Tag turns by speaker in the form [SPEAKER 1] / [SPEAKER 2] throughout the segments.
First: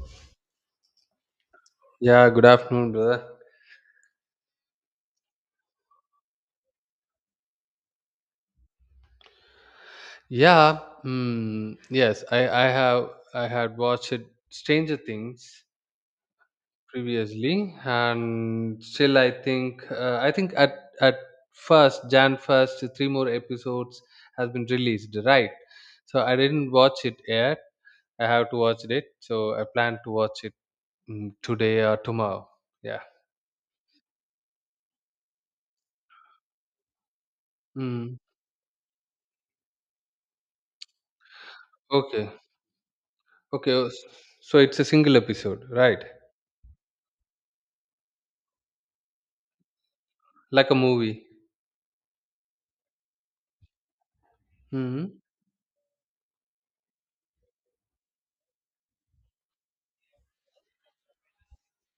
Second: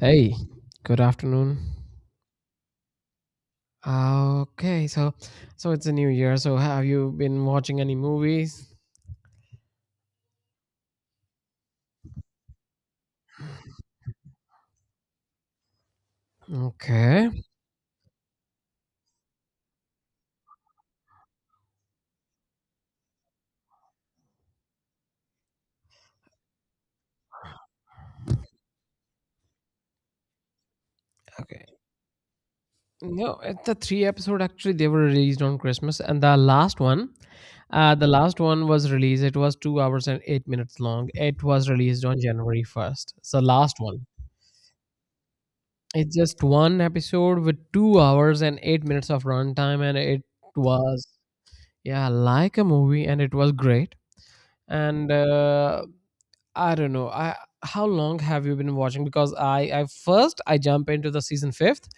[SPEAKER 1] Hey, good afternoon.
[SPEAKER 2] Yeah, good afternoon, brother.
[SPEAKER 1] Okay, so it's a new year. So have you been watching any movies?
[SPEAKER 2] Yes, I had watched Stranger Things
[SPEAKER 1] Okay.
[SPEAKER 2] previously, and still I think at first Jan first three more episodes has been released, right? So I didn't watch it yet. I have to watch it, so I plan to watch it
[SPEAKER 1] Okay.
[SPEAKER 2] today or tomorrow. Yeah.
[SPEAKER 1] No, it's the three episode actually they were released on Christmas and the last one uh the
[SPEAKER 2] Mm.
[SPEAKER 1] last one was released it was 2 hours and 8 minutes long. It was released on
[SPEAKER 2] Okay.
[SPEAKER 1] January 1st. So last
[SPEAKER 2] Okay.
[SPEAKER 1] one.
[SPEAKER 2] So it's a single episode, right?
[SPEAKER 1] It's just one episode with 2 hours and 8 minutes of runtime and it
[SPEAKER 2] Like a
[SPEAKER 1] was
[SPEAKER 2] movie.
[SPEAKER 1] yeah, like a movie and it was great and
[SPEAKER 2] Hmm.
[SPEAKER 1] uh, I don't know. I how long have you been watching? Because I first I jump into the season fifth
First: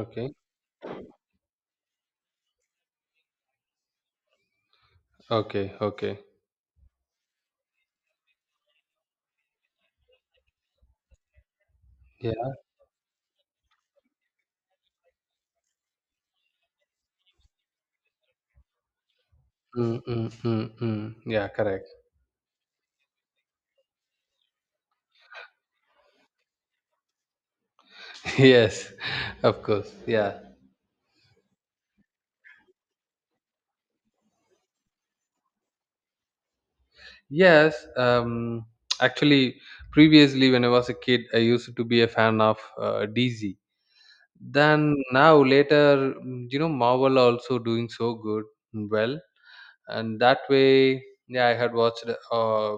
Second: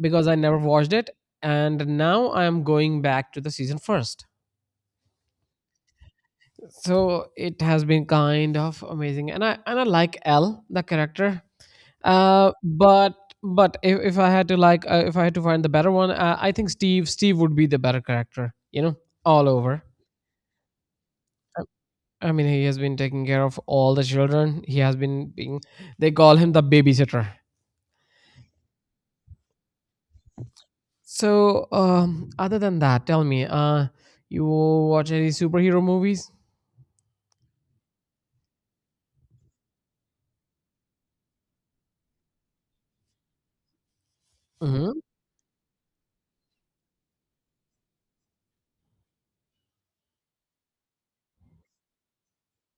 [SPEAKER 1] because I never watched it, and now I am going back to the season first.
[SPEAKER 2] Okay, okay.
[SPEAKER 1] So it has been kind of amazing, and I like L the character.
[SPEAKER 2] Yeah.
[SPEAKER 1] Uh, but but if I had to like if I had to find the better one, I think Steve would be the better character. You know, all over.
[SPEAKER 2] Mm. Yeah, correct.
[SPEAKER 1] I mean, he has been taking care of all the children. He has been being. They call him the babysitter.
[SPEAKER 2] Yes, of course. Yeah.
[SPEAKER 1] So, other than that, tell me, you watch any superhero movies?
[SPEAKER 2] Yes. Actually, previously, when I was a kid, I used to be a fan of DZ.
[SPEAKER 1] hmm
[SPEAKER 2] Then now later, you know, Marvel also doing so good, mm, well, and that way, yeah, I had watched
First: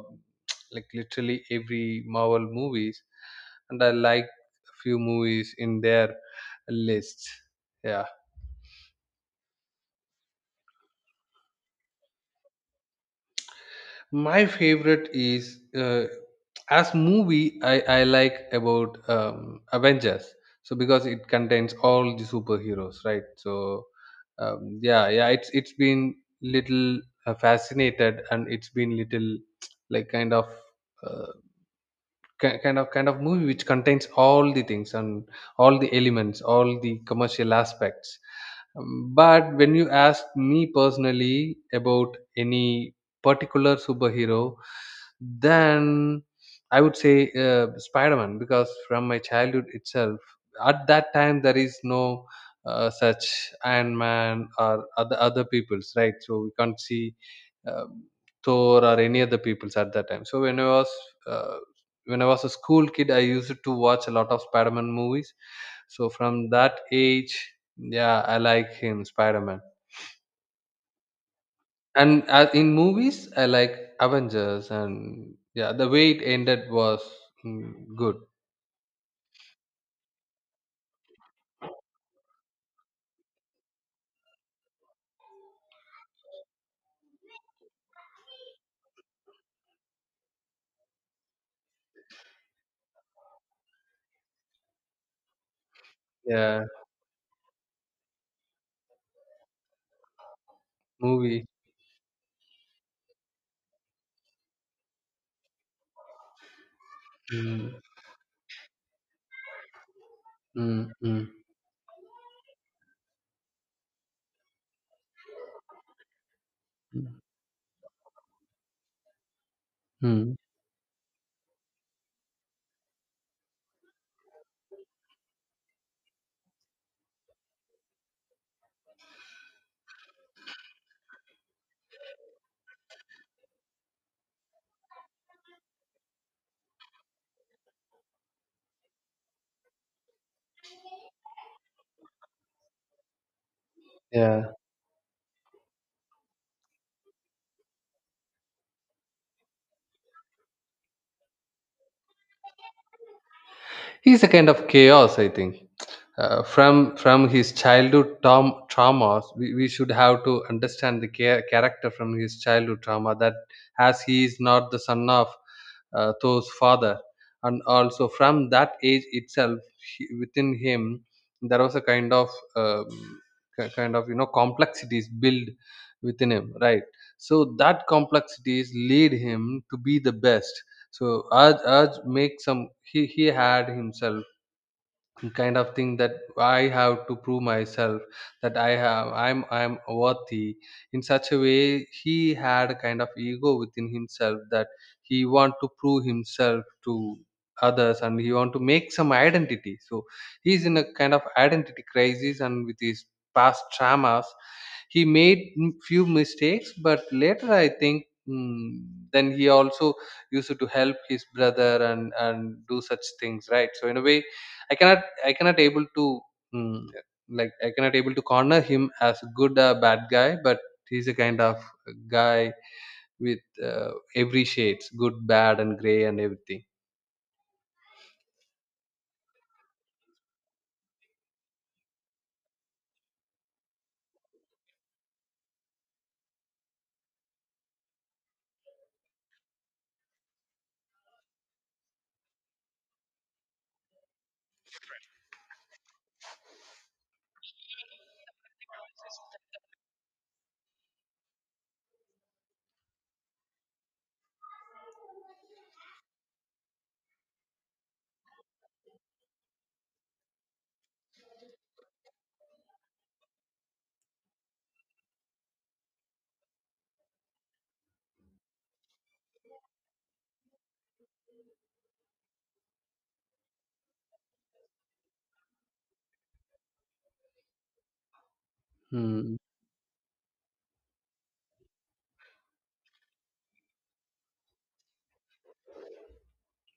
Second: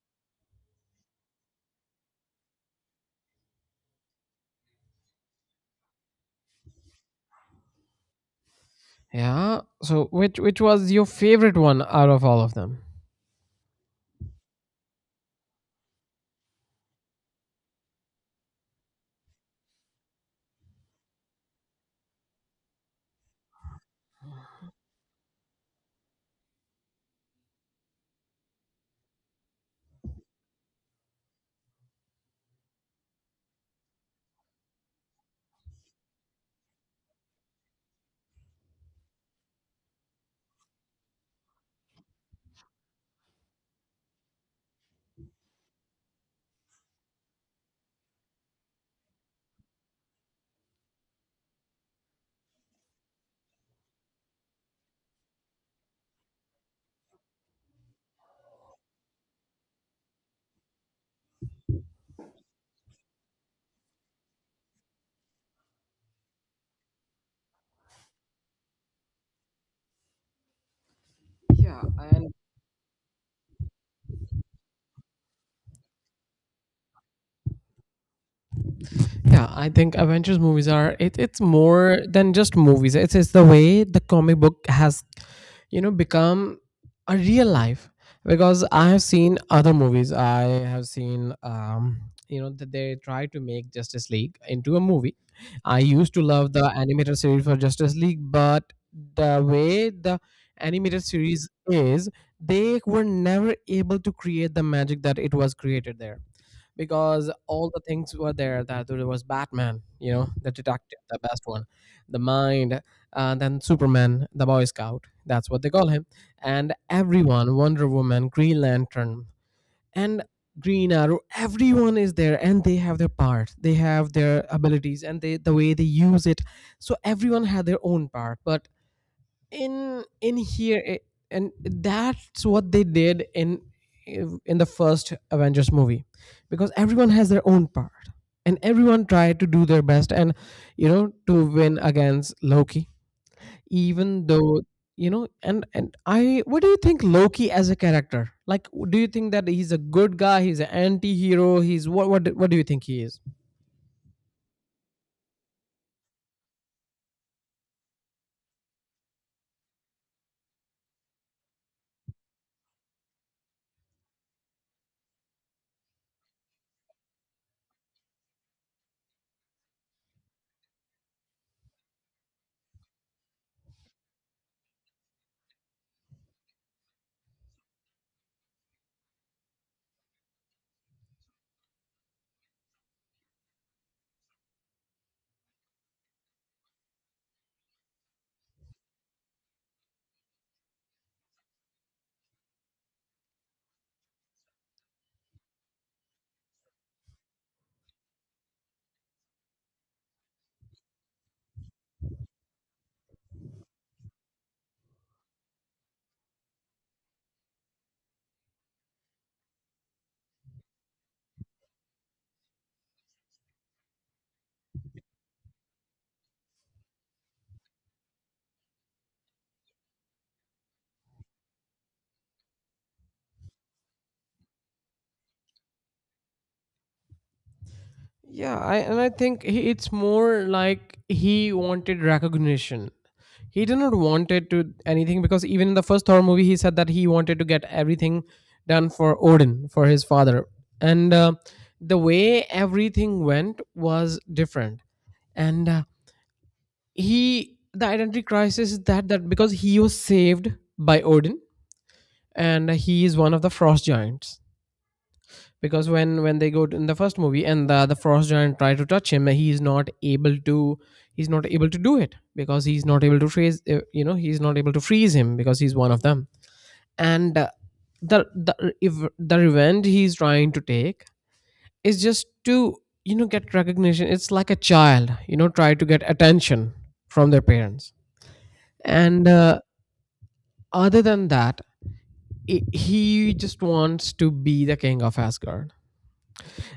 [SPEAKER 2] like literally every Marvel movies, and I like a few movies in their list. Yeah.
[SPEAKER 1] Yeah. So, which was your favorite one out of all of them?
[SPEAKER 2] My favorite is as movie I like about Avengers. So because it contains all the superheroes, right? So yeah, it's been little fascinated and it's been little like kind of uh, kind of movie which contains all the things and all the elements all the commercial aspects. Um, but when you ask me personally about any particular superhero, then I would say Spider-Man, because from my childhood itself at that time there is no such Iron Man or other peoples, right? So we can't see um, Thor or any other peoples at that time. So uh, when I was a school kid, I used to watch a lot of Spider-Man movies. So from that age, yeah, I like him, Spider-Man.
[SPEAKER 1] Yeah.
[SPEAKER 2] And in movies, I like Avengers, and yeah, the way it ended was good.
[SPEAKER 1] Yeah, I think Avengers movies are it's more than just movies. It's the way the comic book has, you know, become a real life. Because I have seen other movies. I have seen you know, that they try to make Justice League into a movie. I used to love
[SPEAKER 2] Yeah,
[SPEAKER 1] the animated series for Justice League, but the way the animated
[SPEAKER 2] movie.
[SPEAKER 1] series is, they were never able to create the magic that it was created there, because all the
[SPEAKER 2] Mm,
[SPEAKER 1] things were there. That there was Batman, you know, the
[SPEAKER 2] mm,
[SPEAKER 1] detective, the best
[SPEAKER 2] mm,
[SPEAKER 1] one, the mind, then Superman, the boy scout, that's what they call him, and
[SPEAKER 2] mm,
[SPEAKER 1] everyone, Wonder Woman, Green Lantern, and
[SPEAKER 2] mm.
[SPEAKER 1] Green Arrow, everyone is there and they have their part, they have their abilities and they, the way they use it. So everyone had their own part, but in in here eh, and that's what they did in in the first Avengers movie, because everyone has their own part and everyone tried to do their best, and you know, to win against Loki, even
[SPEAKER 2] Yeah.
[SPEAKER 1] though, you know. And I what do you think Loki as a character, like do you think that he's a good guy, he's an anti-hero, he's what, what do you think he is?
[SPEAKER 2] He's a kind of chaos, I think. From his childhood, traumas, we should have to understand the character from his childhood trauma, that as he is not the son of Thor's father. And also from that age itself, he, within him, there was a kind of um, kind of, you know, complexities built within him, right? So that complexities lead him to be the best. So Aj Aj make some he had himself kind of thing that I have to prove myself, that I'm worthy. In such a way, he had a kind of ego within himself, that he want to prove himself to others and he want to make some identity. So he's in a kind of identity crisis, and with his past traumas he made few mistakes. But later, I think, mm, then he also used to help his brother and do such things, right? So in a way, I cannot able to, mm, like, I cannot able to corner him as good or bad guy, but he's a kind of guy with uh, every shades, good, bad, and gray, and everything.
[SPEAKER 1] Yeah, I think he, it's more like he wanted recognition. He did not want it to anything, because even in the first Thor movie, he said that he wanted to get everything done for Odin, for his father, and the way everything went was different. And He the identity crisis is that that because he was saved by Odin and he is one of the frost giants. Because when they go to, in the first movie, and the frost giant try to touch him, he is not able to, he's not able to do it because he's not able to freeze, you know, he's not able to freeze him because he's one of them. And uh, the the if the revenge he's trying to take is just to, you know, get recognition. It's like a child, you know, try to get attention from their parents, and
[SPEAKER 2] Hmm.
[SPEAKER 1] uh, other than that, I he just wants to be the king of Asgard,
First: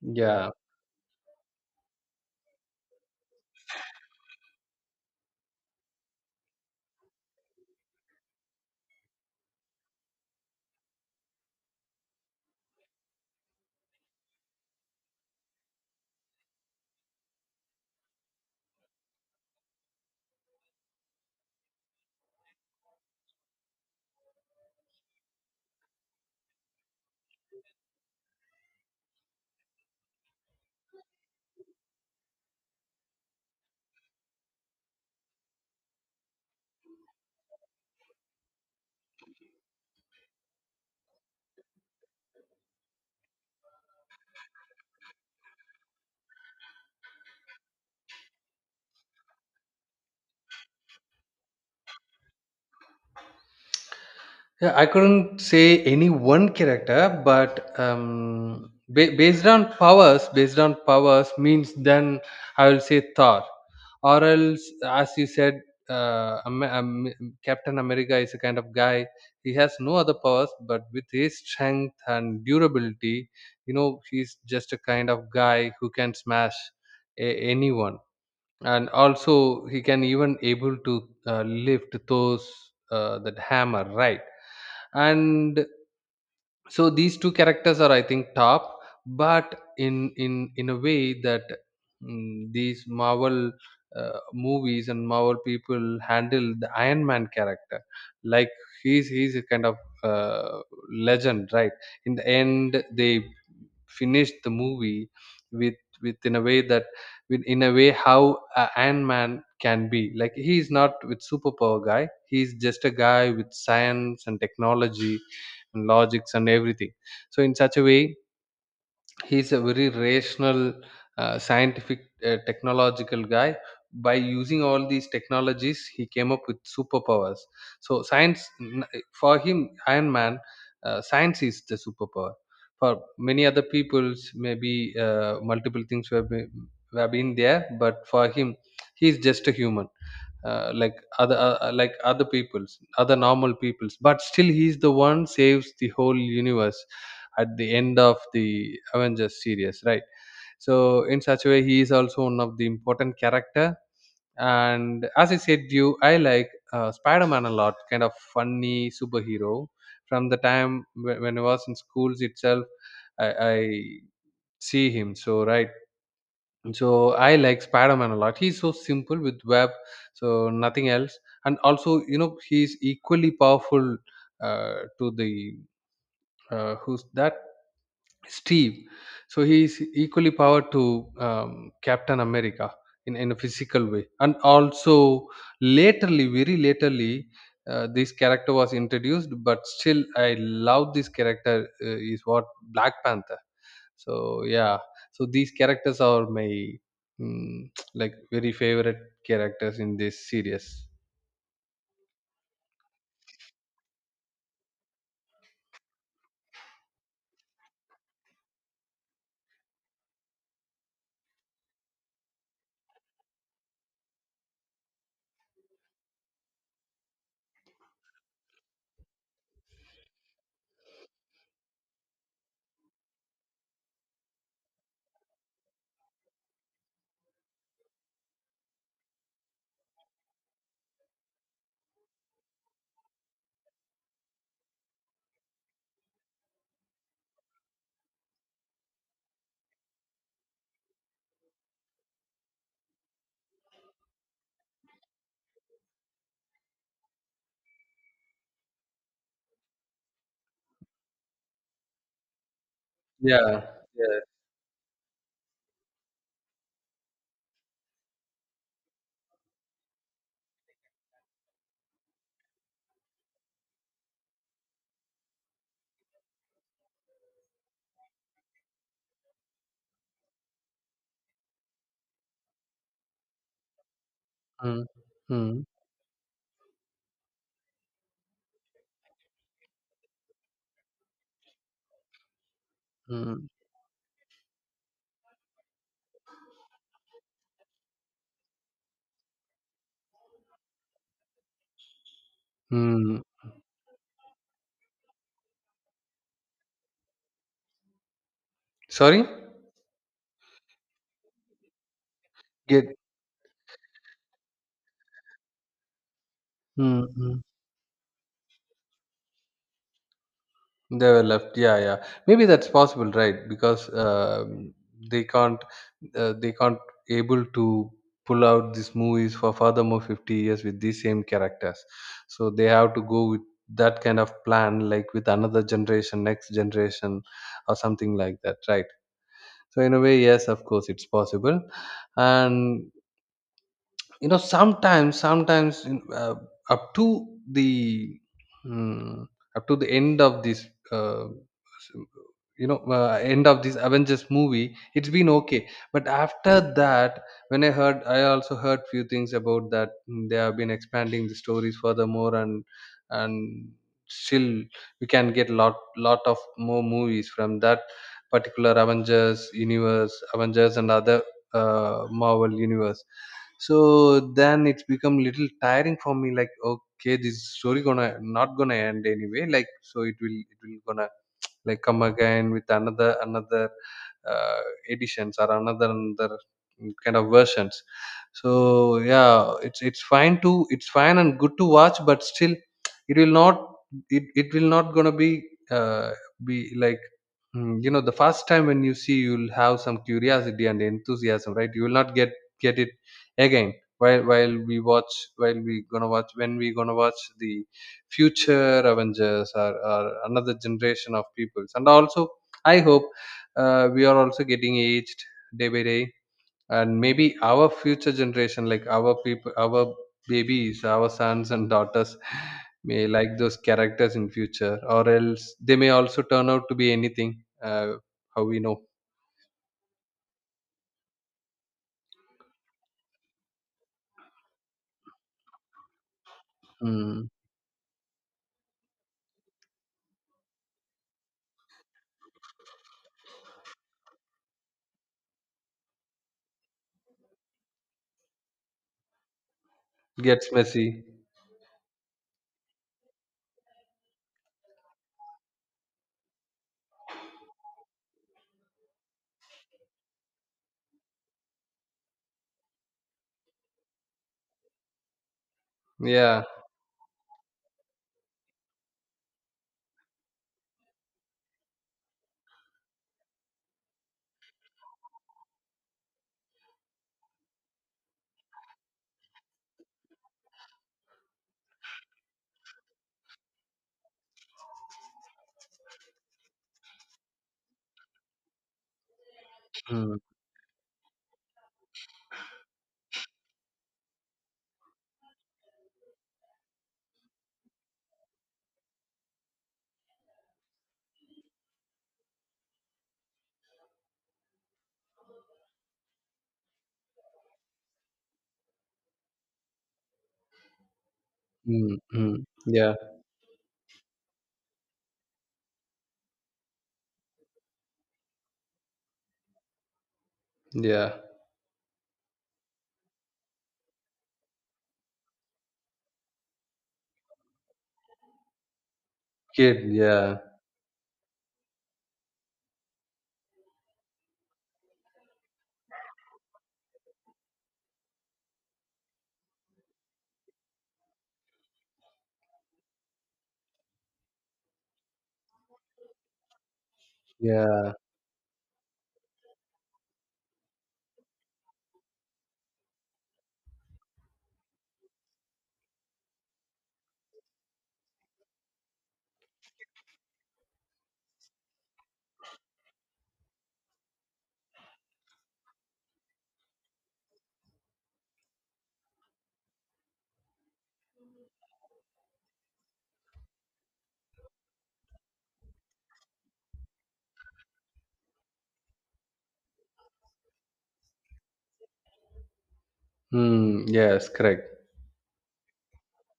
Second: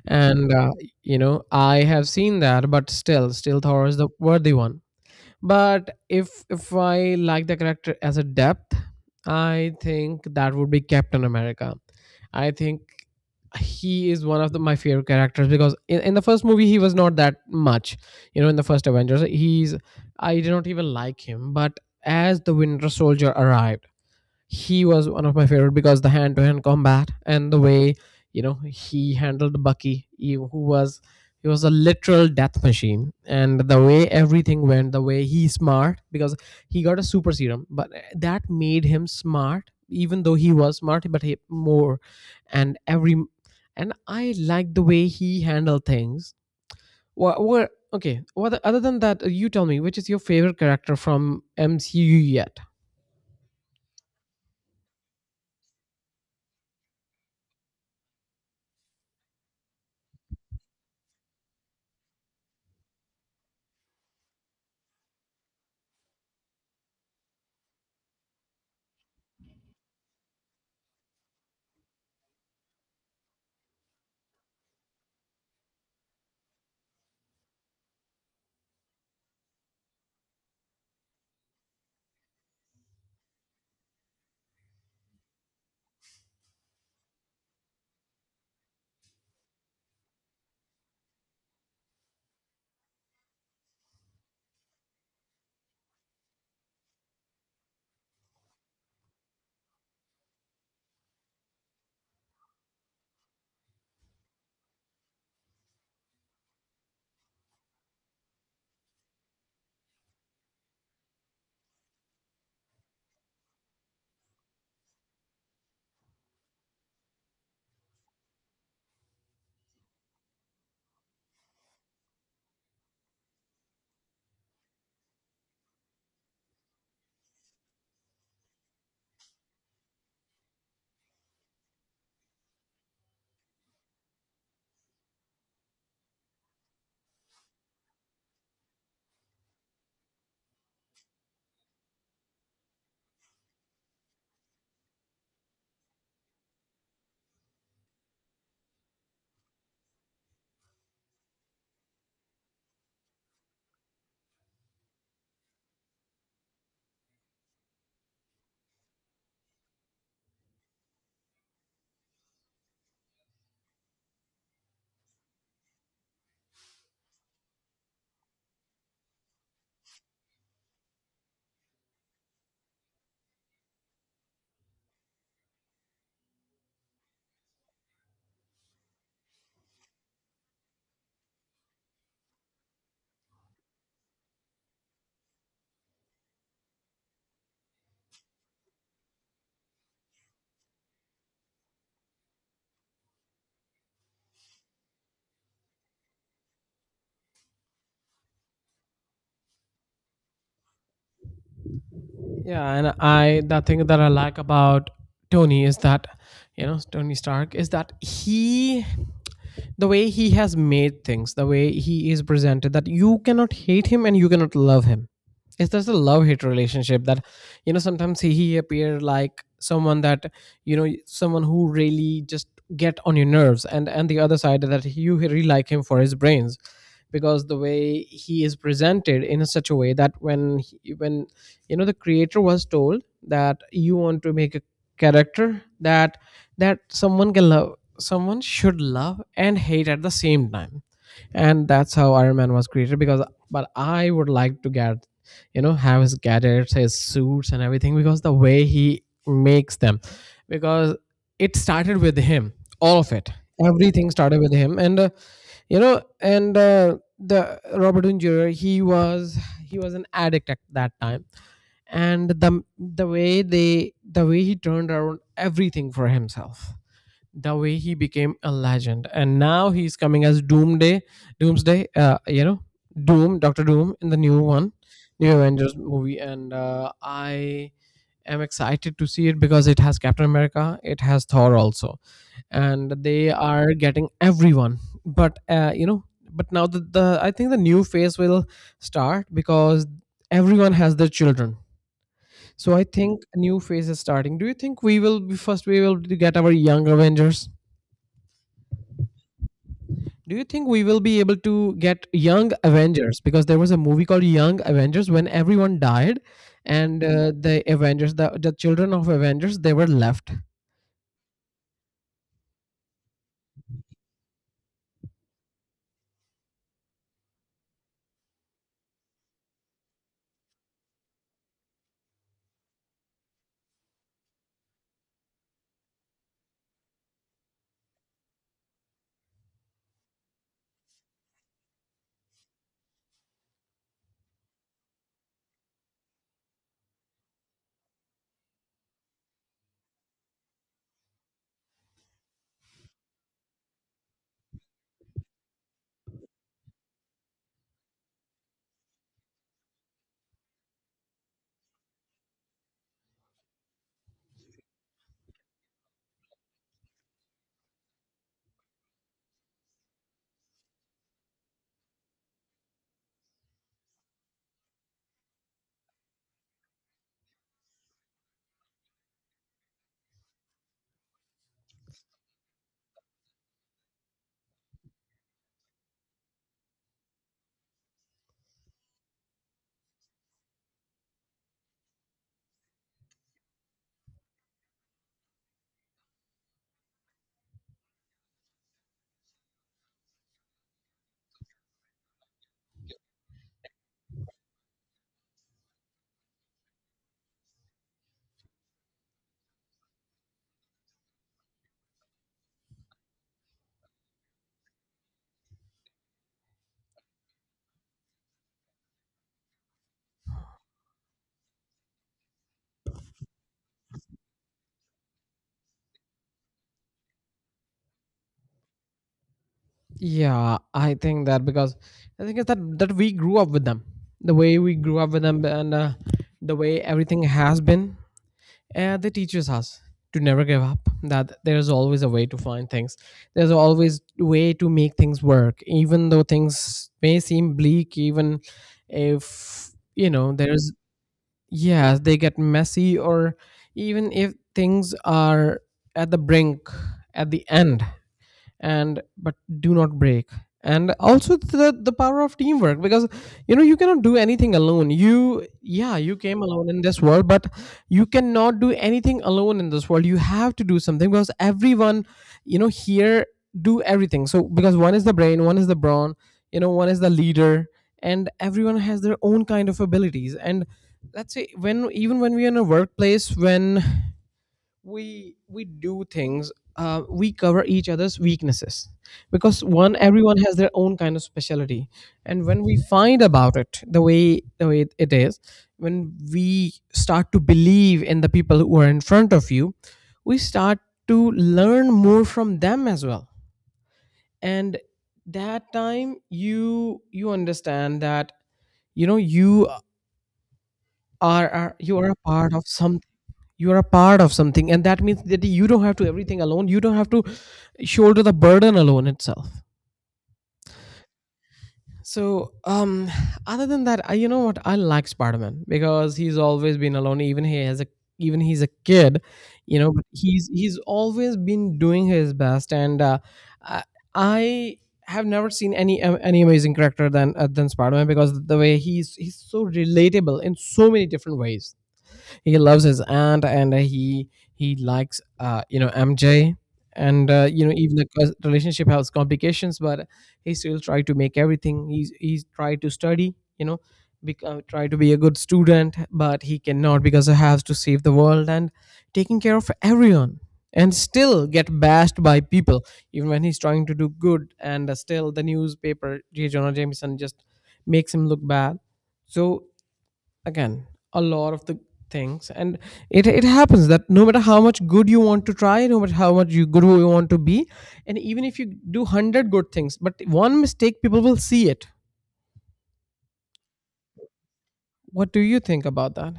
[SPEAKER 2] Yeah.
[SPEAKER 1] and you know, I have seen that, but still Thor is the worthy one. But if I like the character as a depth, I think that would be Captain America. I think he is one of my favorite characters because in the first movie he was not that much, you know. In the first Avengers he's, I did not even like him, but as the Winter Soldier arrived he was one of my favorite, because the hand to hand combat, and the way, you know, he handled Bucky, who was, he was a literal death machine. And the way everything went, the way he smart, because he got a super serum, but that made him smart, even though he was smart, but he more. And every, and I like the way he handled things. What okay, what other than that, you tell me which is your favorite character from MCU yet?
[SPEAKER 2] Yeah, I couldn't say any one character, but based on powers means, then I will say Thor, or else, as you said, Captain America is a kind of guy. He has no other powers, but with his strength and durability, you know, he's just a kind of guy who can smash anyone, and also he can even able to lift those that hammer, right? And so these two characters are, I think, top. But in in a way that, these Marvel movies and Marvel people handle the Iron Man character like he's a kind of uh, legend, right? In the end, they finished the movie with with in a way that, with in a way how Ant Man can be, like, he is not with superpower guy, he's just a guy with science and technology and logics and everything. So in such a way, he's a very rational, scientific, technological guy. By using all these technologies, he came up with superpowers. So for him, Iron Man, science is the superpower. For many other peoples, maybe multiple things have have been there, but for him he's just a human, like other peoples, other normal peoples, but still he's the one saves the whole universe at the end of the Avengers series, right? So in such a way, he is also one of the important character. And as I said to you, I like Spider-Man a lot, kind of funny superhero. From the time when I was in schools itself, i, I see him so, right? So I like Spider-Man a lot. He's so simple with web, so nothing else. And also, you know, he's equally powerful to the who's that Steve. So he's equally powered to Captain America in a physical way. And also, laterly, very laterly, this character was introduced, but still I love this character. Uh, is what Black Panther. So yeah, so these characters are my, like, very favorite characters in this series.
[SPEAKER 1] Yeah, and I the thing that I like about Tony is that, you know, Tony Stark is that he, the way he has made things, the way he is presented, that you cannot hate him and you cannot love him. It's just a love hate relationship that, you know, sometimes he appear like someone that, you know, someone who really just get on your nerves, and the other side that you really like him for his brains, because the way he is presented in such a way that when, you know, the creator was told that you want to make a character that that someone can love, someone should love and hate at the same time, and that's how Iron Man was created. Because but I would like to get, you know, have his gadgets, his suits and everything, because the way he makes them. Because it started with him, all of it,
[SPEAKER 2] Yeah,
[SPEAKER 1] everything
[SPEAKER 2] yeah.
[SPEAKER 1] started with him, and you know, and the Robert Downey Jr. He was an addict at that time, and the way they, the way he turned around everything for himself, the way he became a legend, and now he's coming as doomsday, doomsday, you know, Doom in the new one,
[SPEAKER 2] Mm,
[SPEAKER 1] new
[SPEAKER 2] mm,
[SPEAKER 1] Avengers movie, and I am excited to see it because it has Captain America, it has Thor also, and they
[SPEAKER 2] mm,
[SPEAKER 1] are getting everyone. But you know, but now the, I think the new phase will start, because everyone has their children. So I
[SPEAKER 2] mm.
[SPEAKER 1] think a new phase is starting. Do you think we will be first, get our young Avengers?
[SPEAKER 2] Sorry?
[SPEAKER 1] Do you think we will be able to get young
[SPEAKER 2] Get.
[SPEAKER 1] Avengers? Because there was a movie called Young Avengers when everyone died, and
[SPEAKER 2] Mm, mm.
[SPEAKER 1] the Avengers, the children of Avengers, they were left.
[SPEAKER 2] They were left. Yeah, yeah. Maybe that's possible, right? Because they can't, they can't able to pull out these movies for furthermore 50 years with these same characters. So they have to go with that kind of plan, like with another generation, next generation, or something like that, right? So in a way, yes, of course, it's possible. And you know, sometimes up to the mm up to the end of this uh, s- you know, end of this Avengers movie, it's been okay. But after that, when I heard, I also heard few things about that, they have been expanding the stories furthermore, and and still we can get lot of more movies from that particular Avengers universe, Avengers and other uh, Marvel universe. So then it's become little tiring for me, like, okay, this story gonna, not gonna end anyway, like, so it will, it will gonna like come again with another uh, editions, or another kind of versions. So yeah, it's fine and good to watch, but still it will not, it will not gonna uh, be like, you know, the first time when you see, you'll have some curiosity and enthusiasm, right? You will not get it again while, we gonna watch, when we gonna watch the future Avengers, or another generation of peoples. And also, I hope we are also getting aged day by day, and maybe our future generation, like our people, our babies, our sons and daughters, may like those characters in future, or else they may also turn out to be anything. uh, how we know?
[SPEAKER 1] Yeah, I think that, because I think it's that that we grew up with them, the way we grew up with them, and the way everything
[SPEAKER 2] Mm.
[SPEAKER 1] has been, they teaches us to never give up. That there's always a way to find things. There's always way to make things work, even though things may seem bleak. Even if, you know,
[SPEAKER 2] Gets
[SPEAKER 1] there's,
[SPEAKER 2] messy.
[SPEAKER 1] yeah, they get messy, or even if things are at the brink, at the end, and but do not break. And also the power of teamwork, because you know, you cannot do anything alone. You, yeah, you came
[SPEAKER 2] Yeah.
[SPEAKER 1] alone in this world, but you cannot do anything alone in this world, you have to do something, because everyone, you know, here do everything. So because one is the brain, one is the brawn, you know, one is the leader, and everyone has their own kind of abilities. And let's say when, even when we're in a workplace, when we do things, we cover each other's weaknesses, because one,
[SPEAKER 2] Mm.
[SPEAKER 1] everyone has their own kind of specialty. And when we find about it, the way it is, when we start to believe in the people who are in front of you, we start to learn more from them as well. And that time you, you understand that, you know, you are, you
[SPEAKER 2] Mm.
[SPEAKER 1] are a
[SPEAKER 2] Mm.
[SPEAKER 1] part of
[SPEAKER 2] Yeah.
[SPEAKER 1] something. You are a part of something, and that means that you don't have to everything alone, you don't have to shoulder the burden alone itself.
[SPEAKER 2] Yeah,
[SPEAKER 1] So other than that, you know what, I like Spider-Man, because he's always been alone, even he has a, even he's a kid, you
[SPEAKER 2] kid.
[SPEAKER 1] know. But
[SPEAKER 2] Yeah,
[SPEAKER 1] he's always been doing his best, and i I have never seen any amazing character than Spider-Man, because the way he's so relatable in so many different ways. He loves his aunt, and he likes you know MJ, and you know,
[SPEAKER 2] yeah.
[SPEAKER 1] even the relationship has complications. But he still try to make everything, he's try to study, you know, become try to be a good student, but he cannot, because he has to save the world and taking care of everyone, and still get bashed by people even when he's trying to do good. And still the newspaper J. Jonah Jameson just makes him look bad. So, again, a lot of the things, and it happens that no matter how much good you want to try, no matter how much you good you want to be, and even if you do 100 good things, but one mistake people will see it.
[SPEAKER 2] Hmm. Yes, correct.
[SPEAKER 1] What do you think about that?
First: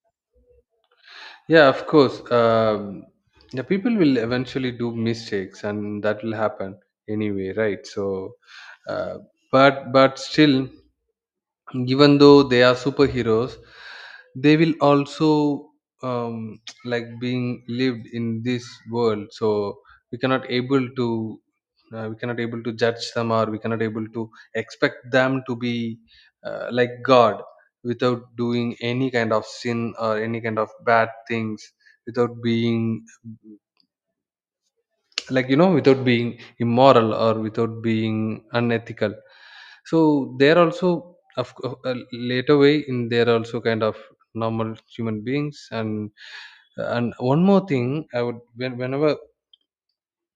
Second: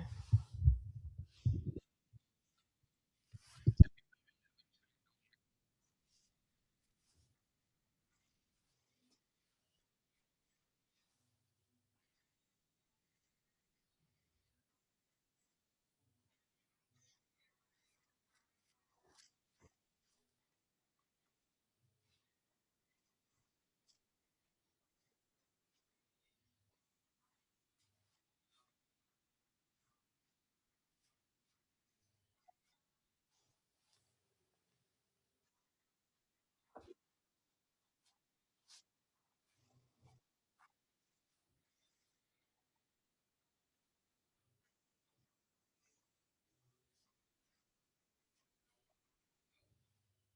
[SPEAKER 2] Yeah, of course. The people will eventually do mistakes, and that will happen anyway, right? Uh, but still, even though they are superheroes, they will also, like, being lived in this world. So we cannot able to, judge them, or we cannot able to expect them to be, like, god, without doing any kind of sin or any kind of bad things, without being, like, you know, without being immoral or without being unethical. So they're also, later way in, they're also kind of normal human beings. And one more thing I would, whenever,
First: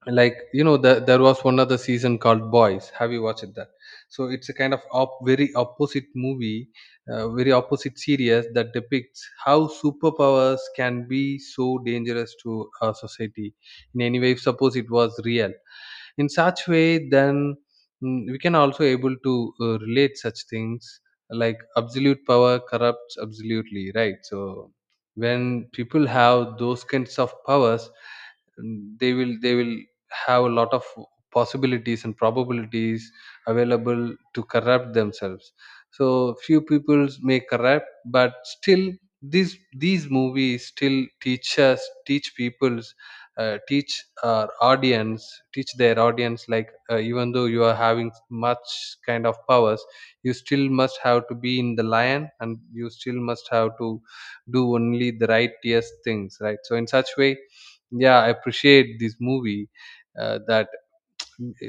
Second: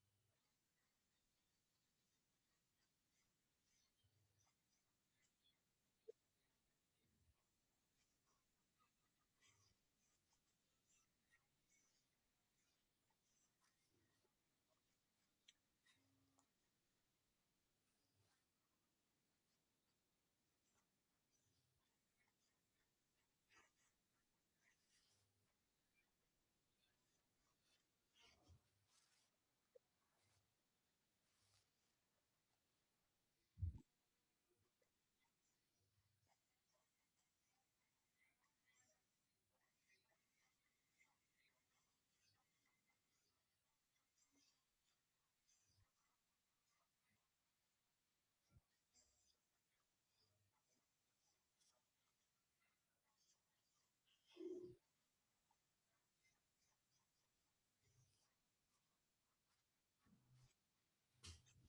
[SPEAKER 2] like, you know, the, there was one other season called Boys. Have you watched that? So it's a kind of very opposite movie, very opposite series that depicts how superpowers can be so dangerous to our society. In any way, if suppose it was real in such way then we can also able to relate such things like absolute power corrupts absolutely, right? So when people have those kinds of powers, they will have a lot of possibilities and probabilities available to corrupt themselves. So few peoples may corrupt, but still these these movies still teach us, teach people, teach our audience, teach their audience like, even though you are having much kind of powers, you still must have to be in the lion and you still must have to do only the righteous things, right? So in such way, yeah, I appreciate this movie, that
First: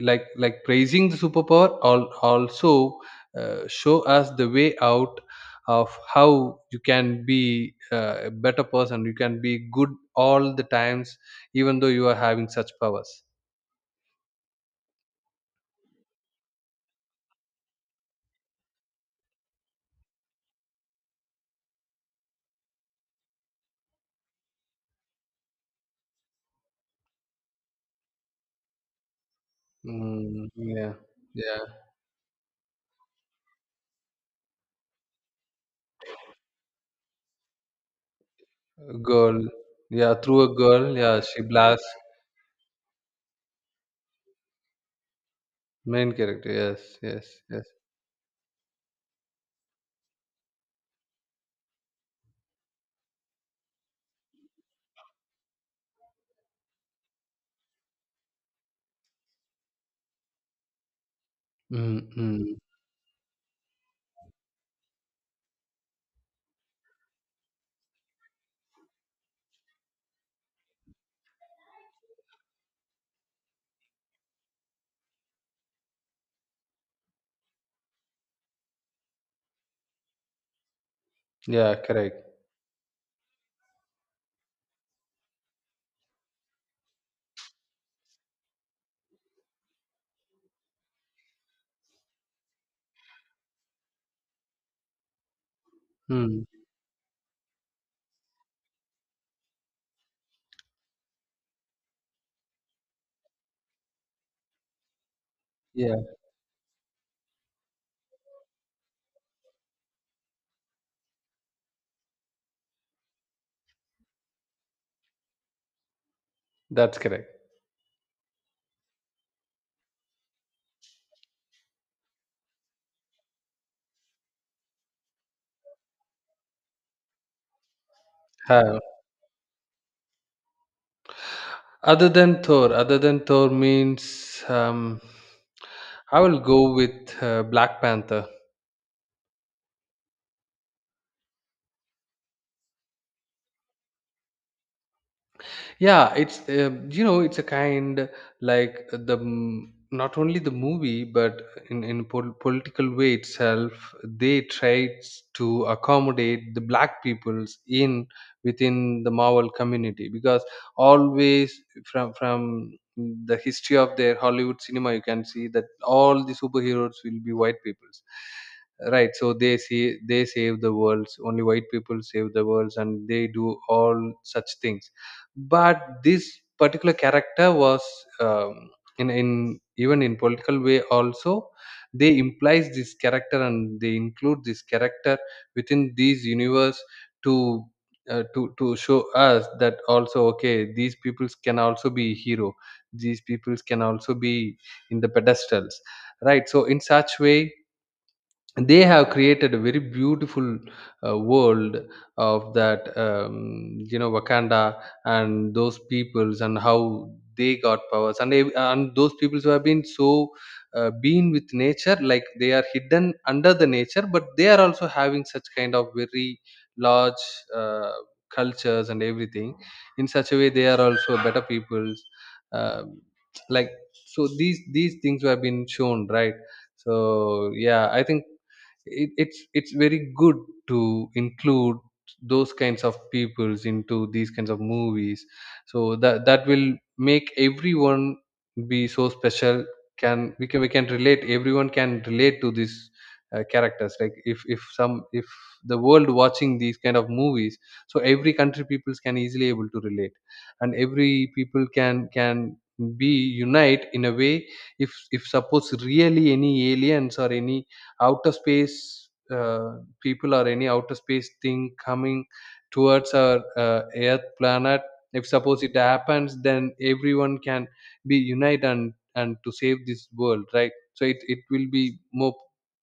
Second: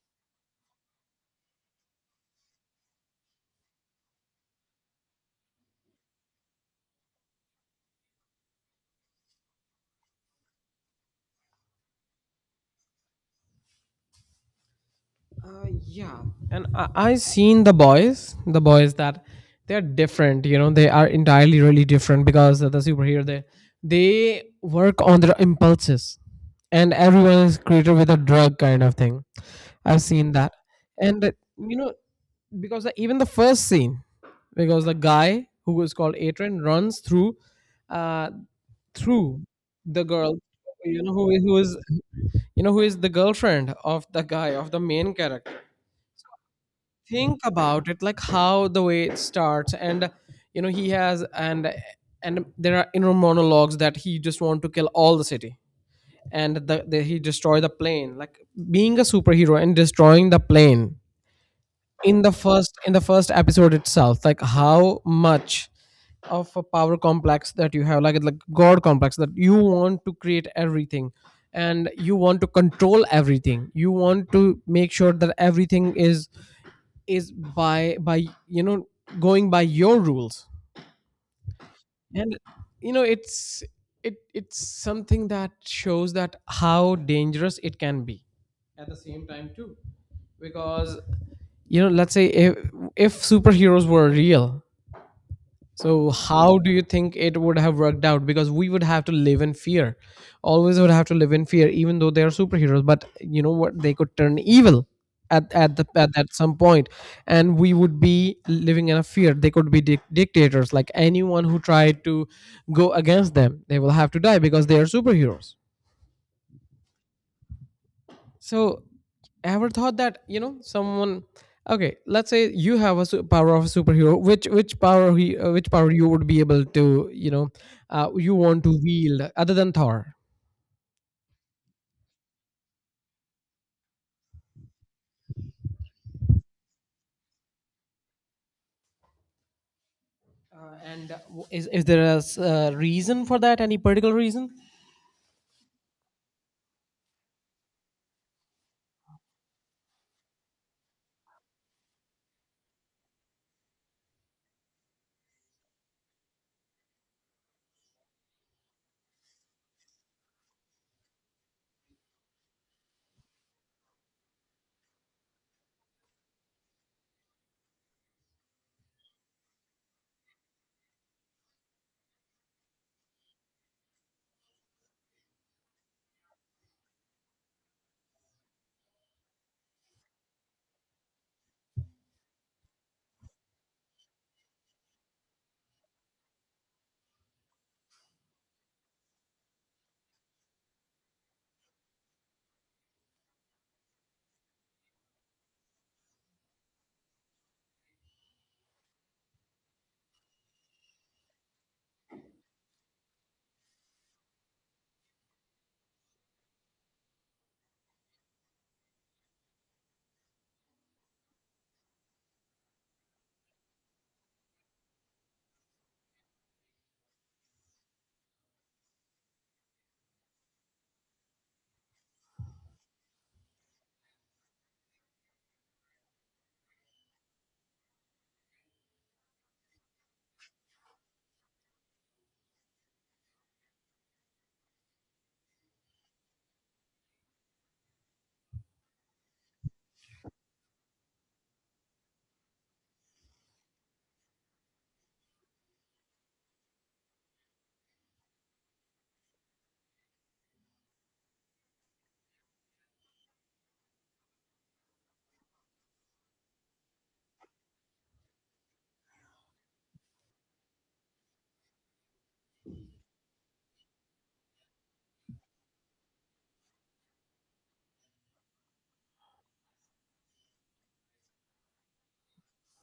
[SPEAKER 2] like praising the also show us the way out of how you can be a better person, you can be good all the times even though you are having such powers.
[SPEAKER 1] Yeah, and I seen the boys that they're different. You know, they are entirely really different because of the superhero they work on their impulses, and everyone is created with a drug kind of thing. I've seen
[SPEAKER 2] Mm.
[SPEAKER 1] that,
[SPEAKER 2] Yeah,
[SPEAKER 1] and
[SPEAKER 2] yeah.
[SPEAKER 1] you know, because even the first scene, because the guy who is called Atrin runs through, uh,
[SPEAKER 2] A girl.
[SPEAKER 1] through the
[SPEAKER 2] Yeah,
[SPEAKER 1] girl,
[SPEAKER 2] through a girl,
[SPEAKER 1] you know
[SPEAKER 2] yeah,
[SPEAKER 1] who
[SPEAKER 2] she
[SPEAKER 1] is who is
[SPEAKER 2] blasts.
[SPEAKER 1] you know who is the girlfriend of the guy of the main character.
[SPEAKER 2] Main character, yes. Yes,
[SPEAKER 1] Think
[SPEAKER 2] yes.
[SPEAKER 1] about it, like how the way it starts. And you know, he has, and there are inner monologues that he just want to kill all the city, and the he destroy the plane, like being a superhero and destroying the plane.
[SPEAKER 2] Mm,
[SPEAKER 1] in the
[SPEAKER 2] mm.
[SPEAKER 1] first in the first episode itself, like how much of a power complex that you have, like god complex, that you want to create everything, and you want to control everything, you want to make sure that everything is by you know, going by your rules.
[SPEAKER 2] Yeah, correct.
[SPEAKER 1] And you know, it's something that shows that how dangerous it can be, at the same time too, because you know, let's say if superheroes were real, so
[SPEAKER 2] Mm,
[SPEAKER 1] how do you think it would have worked out? Because we would have to live in fear. Always would have to live in fear, even though they are superheroes. But you know what? They could turn evil at at the
[SPEAKER 2] yeah.
[SPEAKER 1] at, at some point, and we would be living in a fear. They could be dictators. Like anyone who tried to go against them, they will have to die because they are superheroes.
[SPEAKER 2] That's correct.
[SPEAKER 1] So, ever thought that, you know, someone? Okay, let's say you have a power of a superhero. Which power you would be able to, you know, you want to
[SPEAKER 2] Have.
[SPEAKER 1] wield other than Thor?
[SPEAKER 2] Other than Thor means, I will go with Black Panther.
[SPEAKER 1] And is there a reason for that? Any particular reason?
[SPEAKER 2] Yeah, it's, you know, it's a kind like not only the movie, but political way itself they tried to accommodate the black peoples in, within the Marvel community, because always from the history of their Hollywood cinema you can see that all the superheroes will be white peoples. Right, so they see they save the worlds, only white people save the worlds and they do all such things. But this particular character was, um, in even in political way also, they implies this character and they include this character within these universe to, to show us that also, okay, these peoples can also be hero, these peoples can also be in the pedestals, right? So in such way they have created a very beautiful world of that, you know, Wakanda and those peoples and how they got powers and and those peoples who have been so been with nature, like they are hidden under the nature but they are also having such kind of very large uh, cultures and everything. In such a way they are also better peoples. Um like, so these things have been shown, right? So yeah, I think it, it's very good to include those kinds of peoples into these kinds of movies, so that that will make everyone be so special. Can we, can we, can relate, everyone can relate to these characters. Like if some, if the world watching these kind of movies, so every country peoples can easily able to relate, and every people can be unite in a way. If suppose really any aliens or any outer space people or any outer space thing coming towards our uh, earth planet, if suppose it happens, then everyone can be unite and to save this world, right? So it will be more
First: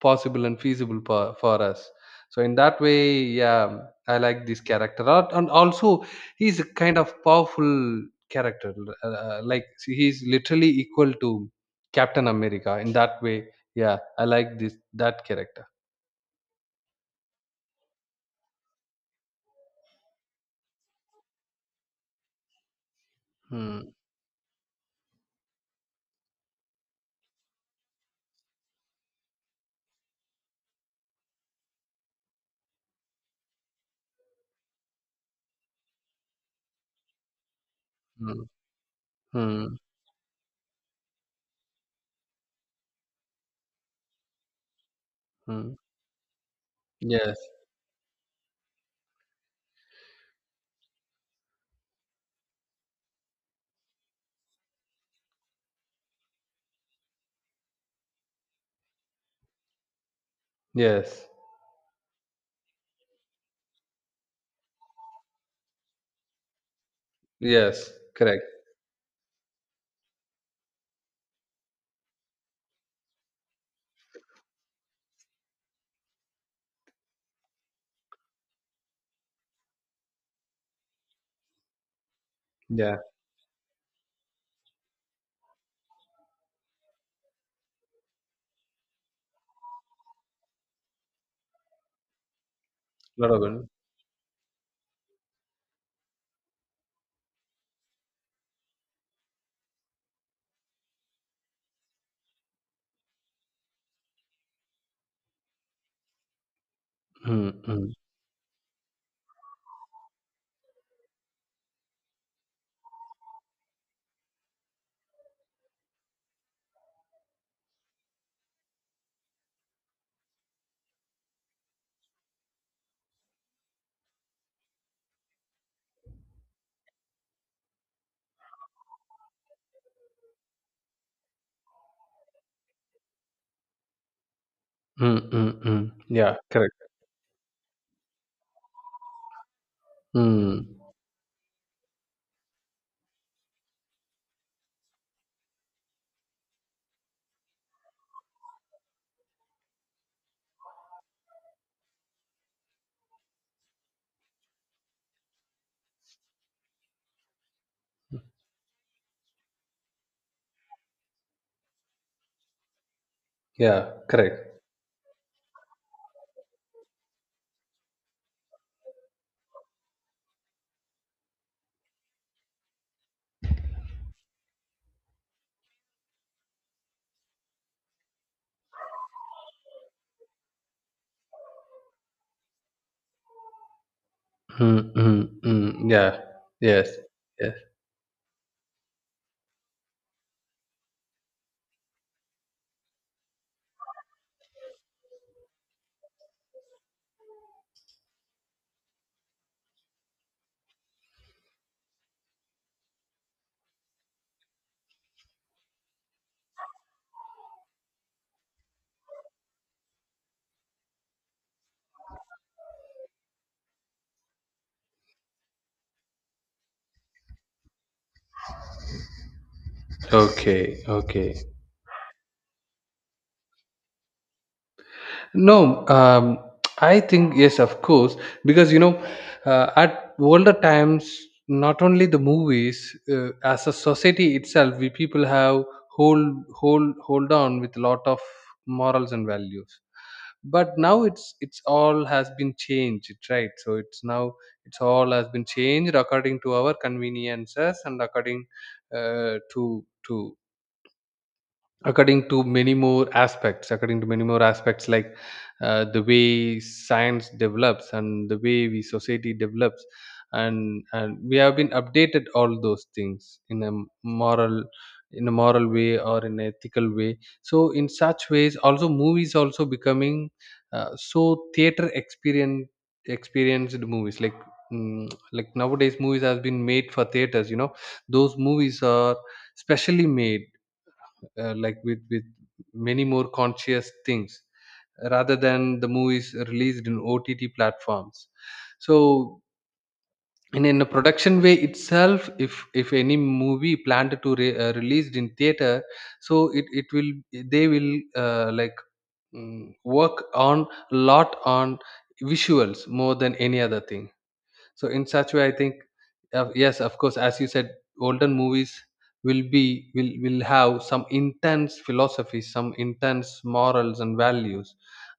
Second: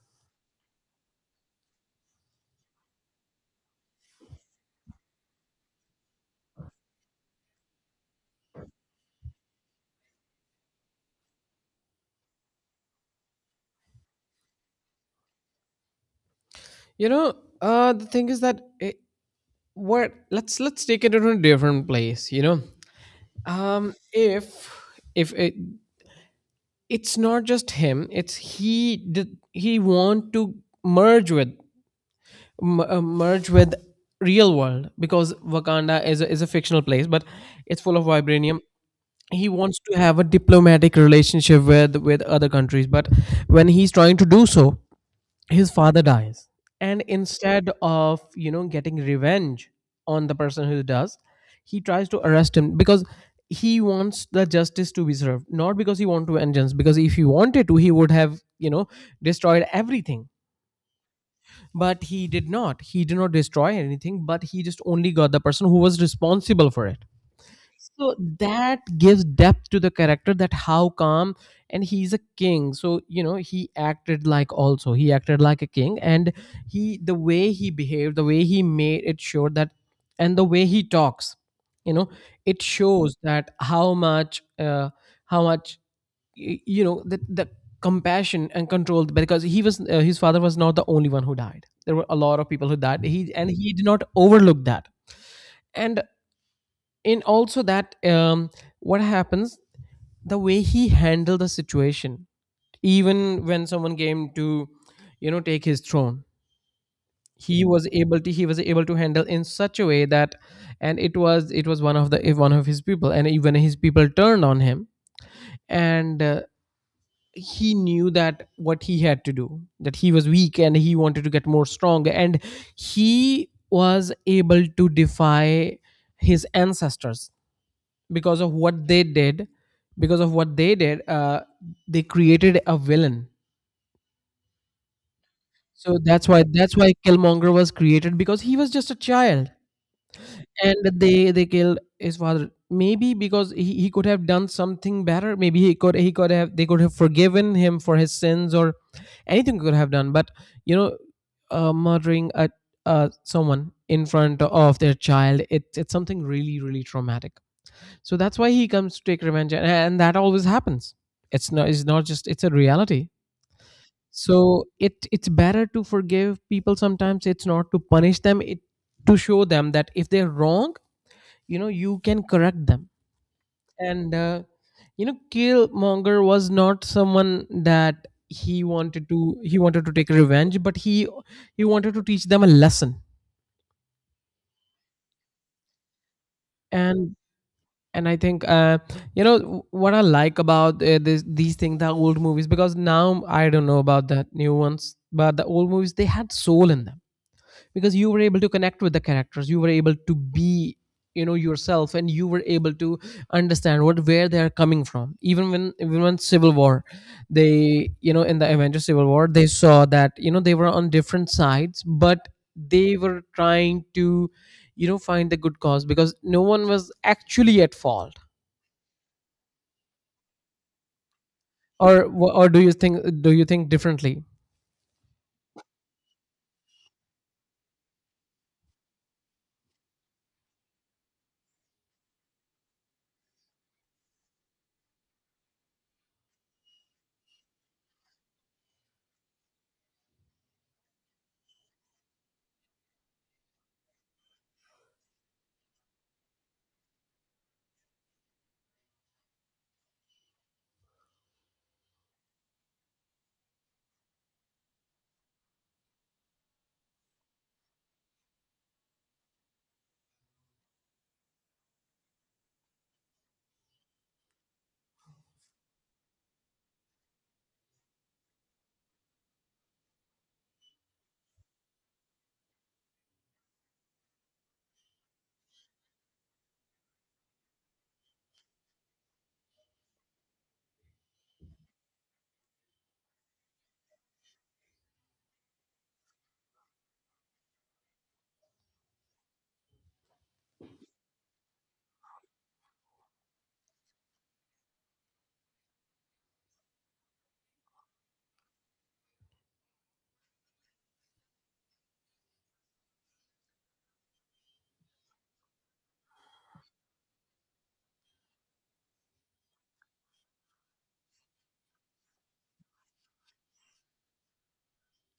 [SPEAKER 2] possible and feasible for us. So in that way, yeah, I like this character and also he's a kind of powerful character, like see, he's literally equal to Captain America in that way. Yeah, I like this that character.
[SPEAKER 1] You know, the thing is that it, what let's take it to a different place. You know,
[SPEAKER 2] Hmm.
[SPEAKER 1] um, if if it, it's not just him, it's he did he want to merge with merge with real world, because Wakanda is a fictional place, but it's full of
[SPEAKER 2] Hmm.
[SPEAKER 1] vibranium. He
[SPEAKER 2] Hmm.
[SPEAKER 1] wants to have a diplomatic relationship with other countries, but when he's trying to do so, his
[SPEAKER 2] Hmm.
[SPEAKER 1] father dies, and
[SPEAKER 2] Yes.
[SPEAKER 1] instead of, you know, getting revenge on the person who does, he tries to arrest him, because he wants the justice to be served, not because he want to vengeance. Because if he wanted to, he would have, you know, destroyed everything,
[SPEAKER 2] Yes.
[SPEAKER 1] but he did not destroy anything, but he just only got the person who was responsible for it.
[SPEAKER 2] Yes.
[SPEAKER 1] So
[SPEAKER 2] Correct.
[SPEAKER 1] that gives depth to the character, that how calm, and he's a king, so you know, he acted like, also he acted like a king, and he, the way he behaved, the way he made it sure that, and the way he talks, you know, it
[SPEAKER 2] Yeah.
[SPEAKER 1] shows that how much, how much you know, the compassion and control, because he was, his father was not the only one who died, there were a lot of people who died,
[SPEAKER 2] Lot of them.
[SPEAKER 1] he did not overlook that. And in, also that, what happens, the way he handled the situation, even when someone came to, you know, take his throne,
[SPEAKER 2] Hmm.
[SPEAKER 1] he was
[SPEAKER 2] Hmm.
[SPEAKER 1] able to he was able to handle in such a way that, and it was one of the, one of his people, and even his people turned on him. And he knew that what he had to do, that he was weak and he wanted to get more strong, and he was able to defy his ancestors, because of what they did. Because of what they did, they created a villain.
[SPEAKER 2] Hmm. Hmm. Hmm.
[SPEAKER 1] So that's
[SPEAKER 2] Yeah.
[SPEAKER 1] why that's
[SPEAKER 2] Correct.
[SPEAKER 1] why Killmonger was created, because he was just a child,
[SPEAKER 2] Hmm.
[SPEAKER 1] and they killed his father. Maybe because he could have done something better, maybe he could have, they could have forgiven him for his sins, or anything could have done, but, you know, murdering a someone in front of their child, it's something really really traumatic. So that's why he comes to take revenge, and that always happens. It's not, just, it's a reality.
[SPEAKER 2] Yeah. Correct.
[SPEAKER 1] So it's better to forgive people sometimes, it's not to punish them, it to show them that if they're wrong, you know, you can correct them. And you know, Killmonger was not someone that he wanted to take revenge, but he wanted to teach them a lesson.
[SPEAKER 2] Hmm. Hmm. Hmm. Yeah. Yes.
[SPEAKER 1] and
[SPEAKER 2] Yes.
[SPEAKER 1] and I think, you know, what I like about, these things, the old movies, because now I don't know about the new ones, but the old movies, they had soul in them, because you were able to connect with the characters, you were able to be, you know, yourself, and you were able to understand what, where they are coming from, even when Civil War, they, you know, in the Avengers Civil War, they saw that, you know, they were on different sides, but they were trying to, you know, find the good cause, because no one was actually at fault.
[SPEAKER 2] Okay. Okay.
[SPEAKER 1] Or or do you think differently?
[SPEAKER 2] No, I think yes, of course, because you know, at older times, not only the movies, as a society itself, we people have hold on with a lot of morals and values. But now it's all has been changed, right? So it's now, it's all has been changed according to our conveniences and according to according to many more aspects, according to many more aspects like, the way science develops and the way we society develops, and we have been updated all those things in a moral, in a moral way or in an ethical way. So in such ways also movies also becoming, so theater experience, experienced movies like, mm, like nowadays movies has been made for theaters, you know, those movies are specially made like with many more conscious things rather than the movies released in OTT platforms. So in a production way itself, if any movie planned to released in theater, so it will, they will, like, work on a lot on visuals more than any other thing. So in such way I think, yes, of course, as you said, older movies will be, will have some intense philosophy, some intense morals and values,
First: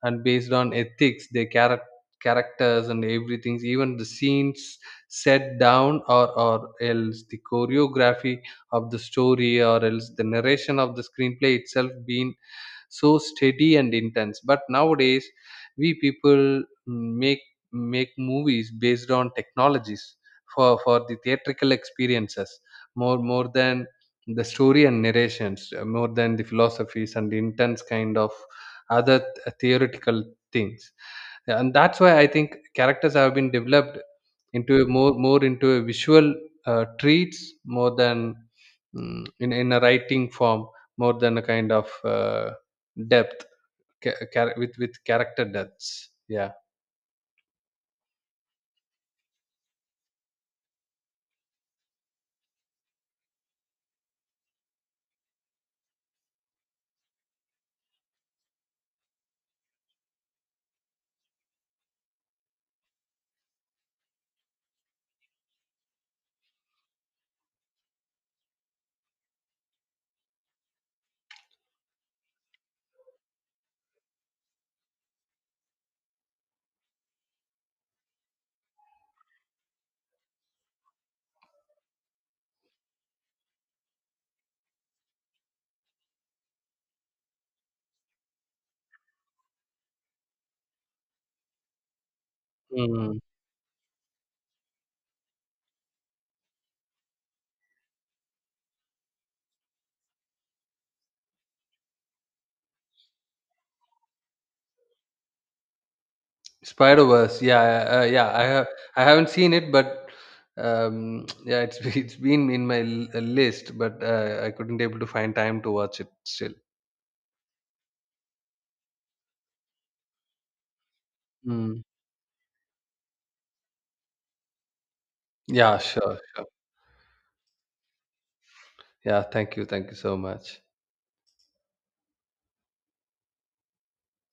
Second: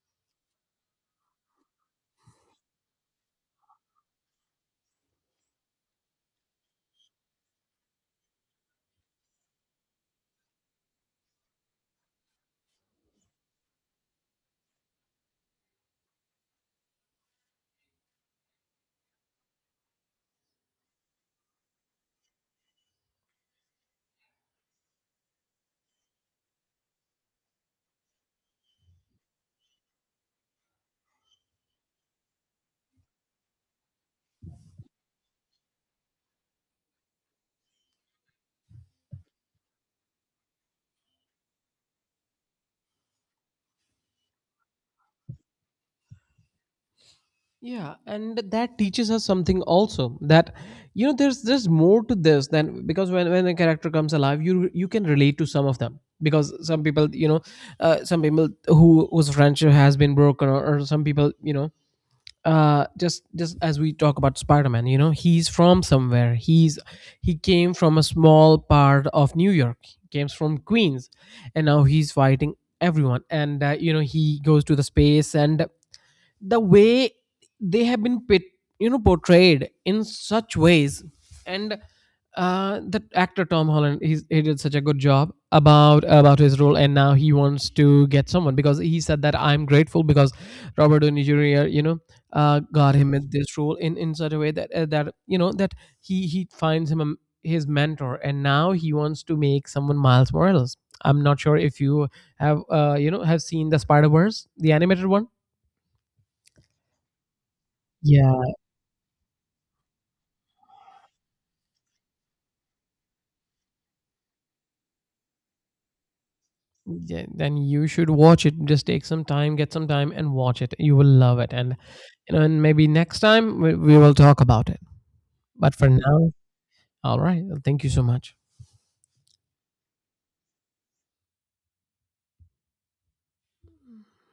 [SPEAKER 2] and based on ethics their characters and everything, even the scenes set down, or else the choreography of the story, or else the narration of the screenplay itself being so steady and intense. But nowadays we people, mm, make make movies based on technologies for the theatrical experiences, more than the story and narrations, more than the philosophies and the intense kind of theoretical things. And that's why I think characters have been developed into a more into a visual treats more than, in a writing form, more than a kind of depth, with character depths, yeah.
[SPEAKER 1] Yeah, and that teaches us something also, that you know, there's more to this than, because when a character comes alive, you can relate to some of them, because some people, you know, some people whose friendship has been broken, or some people, you know, just as we talk about spider-man, you know, he's from somewhere, he came from a small part of New York, he came from Queens, and now he's fighting everyone. And you know, he goes to the space, and the way they have been you know, portrayed in such ways. And the actor Tom Holland, he did such a good job about his role, and now he wants to get someone, because he said that I'm grateful, because Robert Downey Jr., you know, got him
[SPEAKER 2] Mm.
[SPEAKER 1] in this role in such a way, that, that, you know, that he finds him his mentor, and now he wants to make someone Miles Morales. I'm not sure if you have, you know, have seen the Spider Verse, the animated one.
[SPEAKER 2] Spider Verse. Yeah, yeah, I
[SPEAKER 1] Yeah,
[SPEAKER 2] have. I haven't seen it, but yeah, it's it's been in my list, but I couldn't able to find time to watch it still.
[SPEAKER 1] yeah, then you should watch it. Just take some time, get some time, and watch it. You will love it. And
[SPEAKER 2] Mm.
[SPEAKER 1] you know, and maybe next time we will talk about it. But
[SPEAKER 2] Yeah,
[SPEAKER 1] for
[SPEAKER 2] sure,
[SPEAKER 1] now,
[SPEAKER 2] sure.
[SPEAKER 1] all right. Thank you so much.
[SPEAKER 2] Yeah, thank you so much.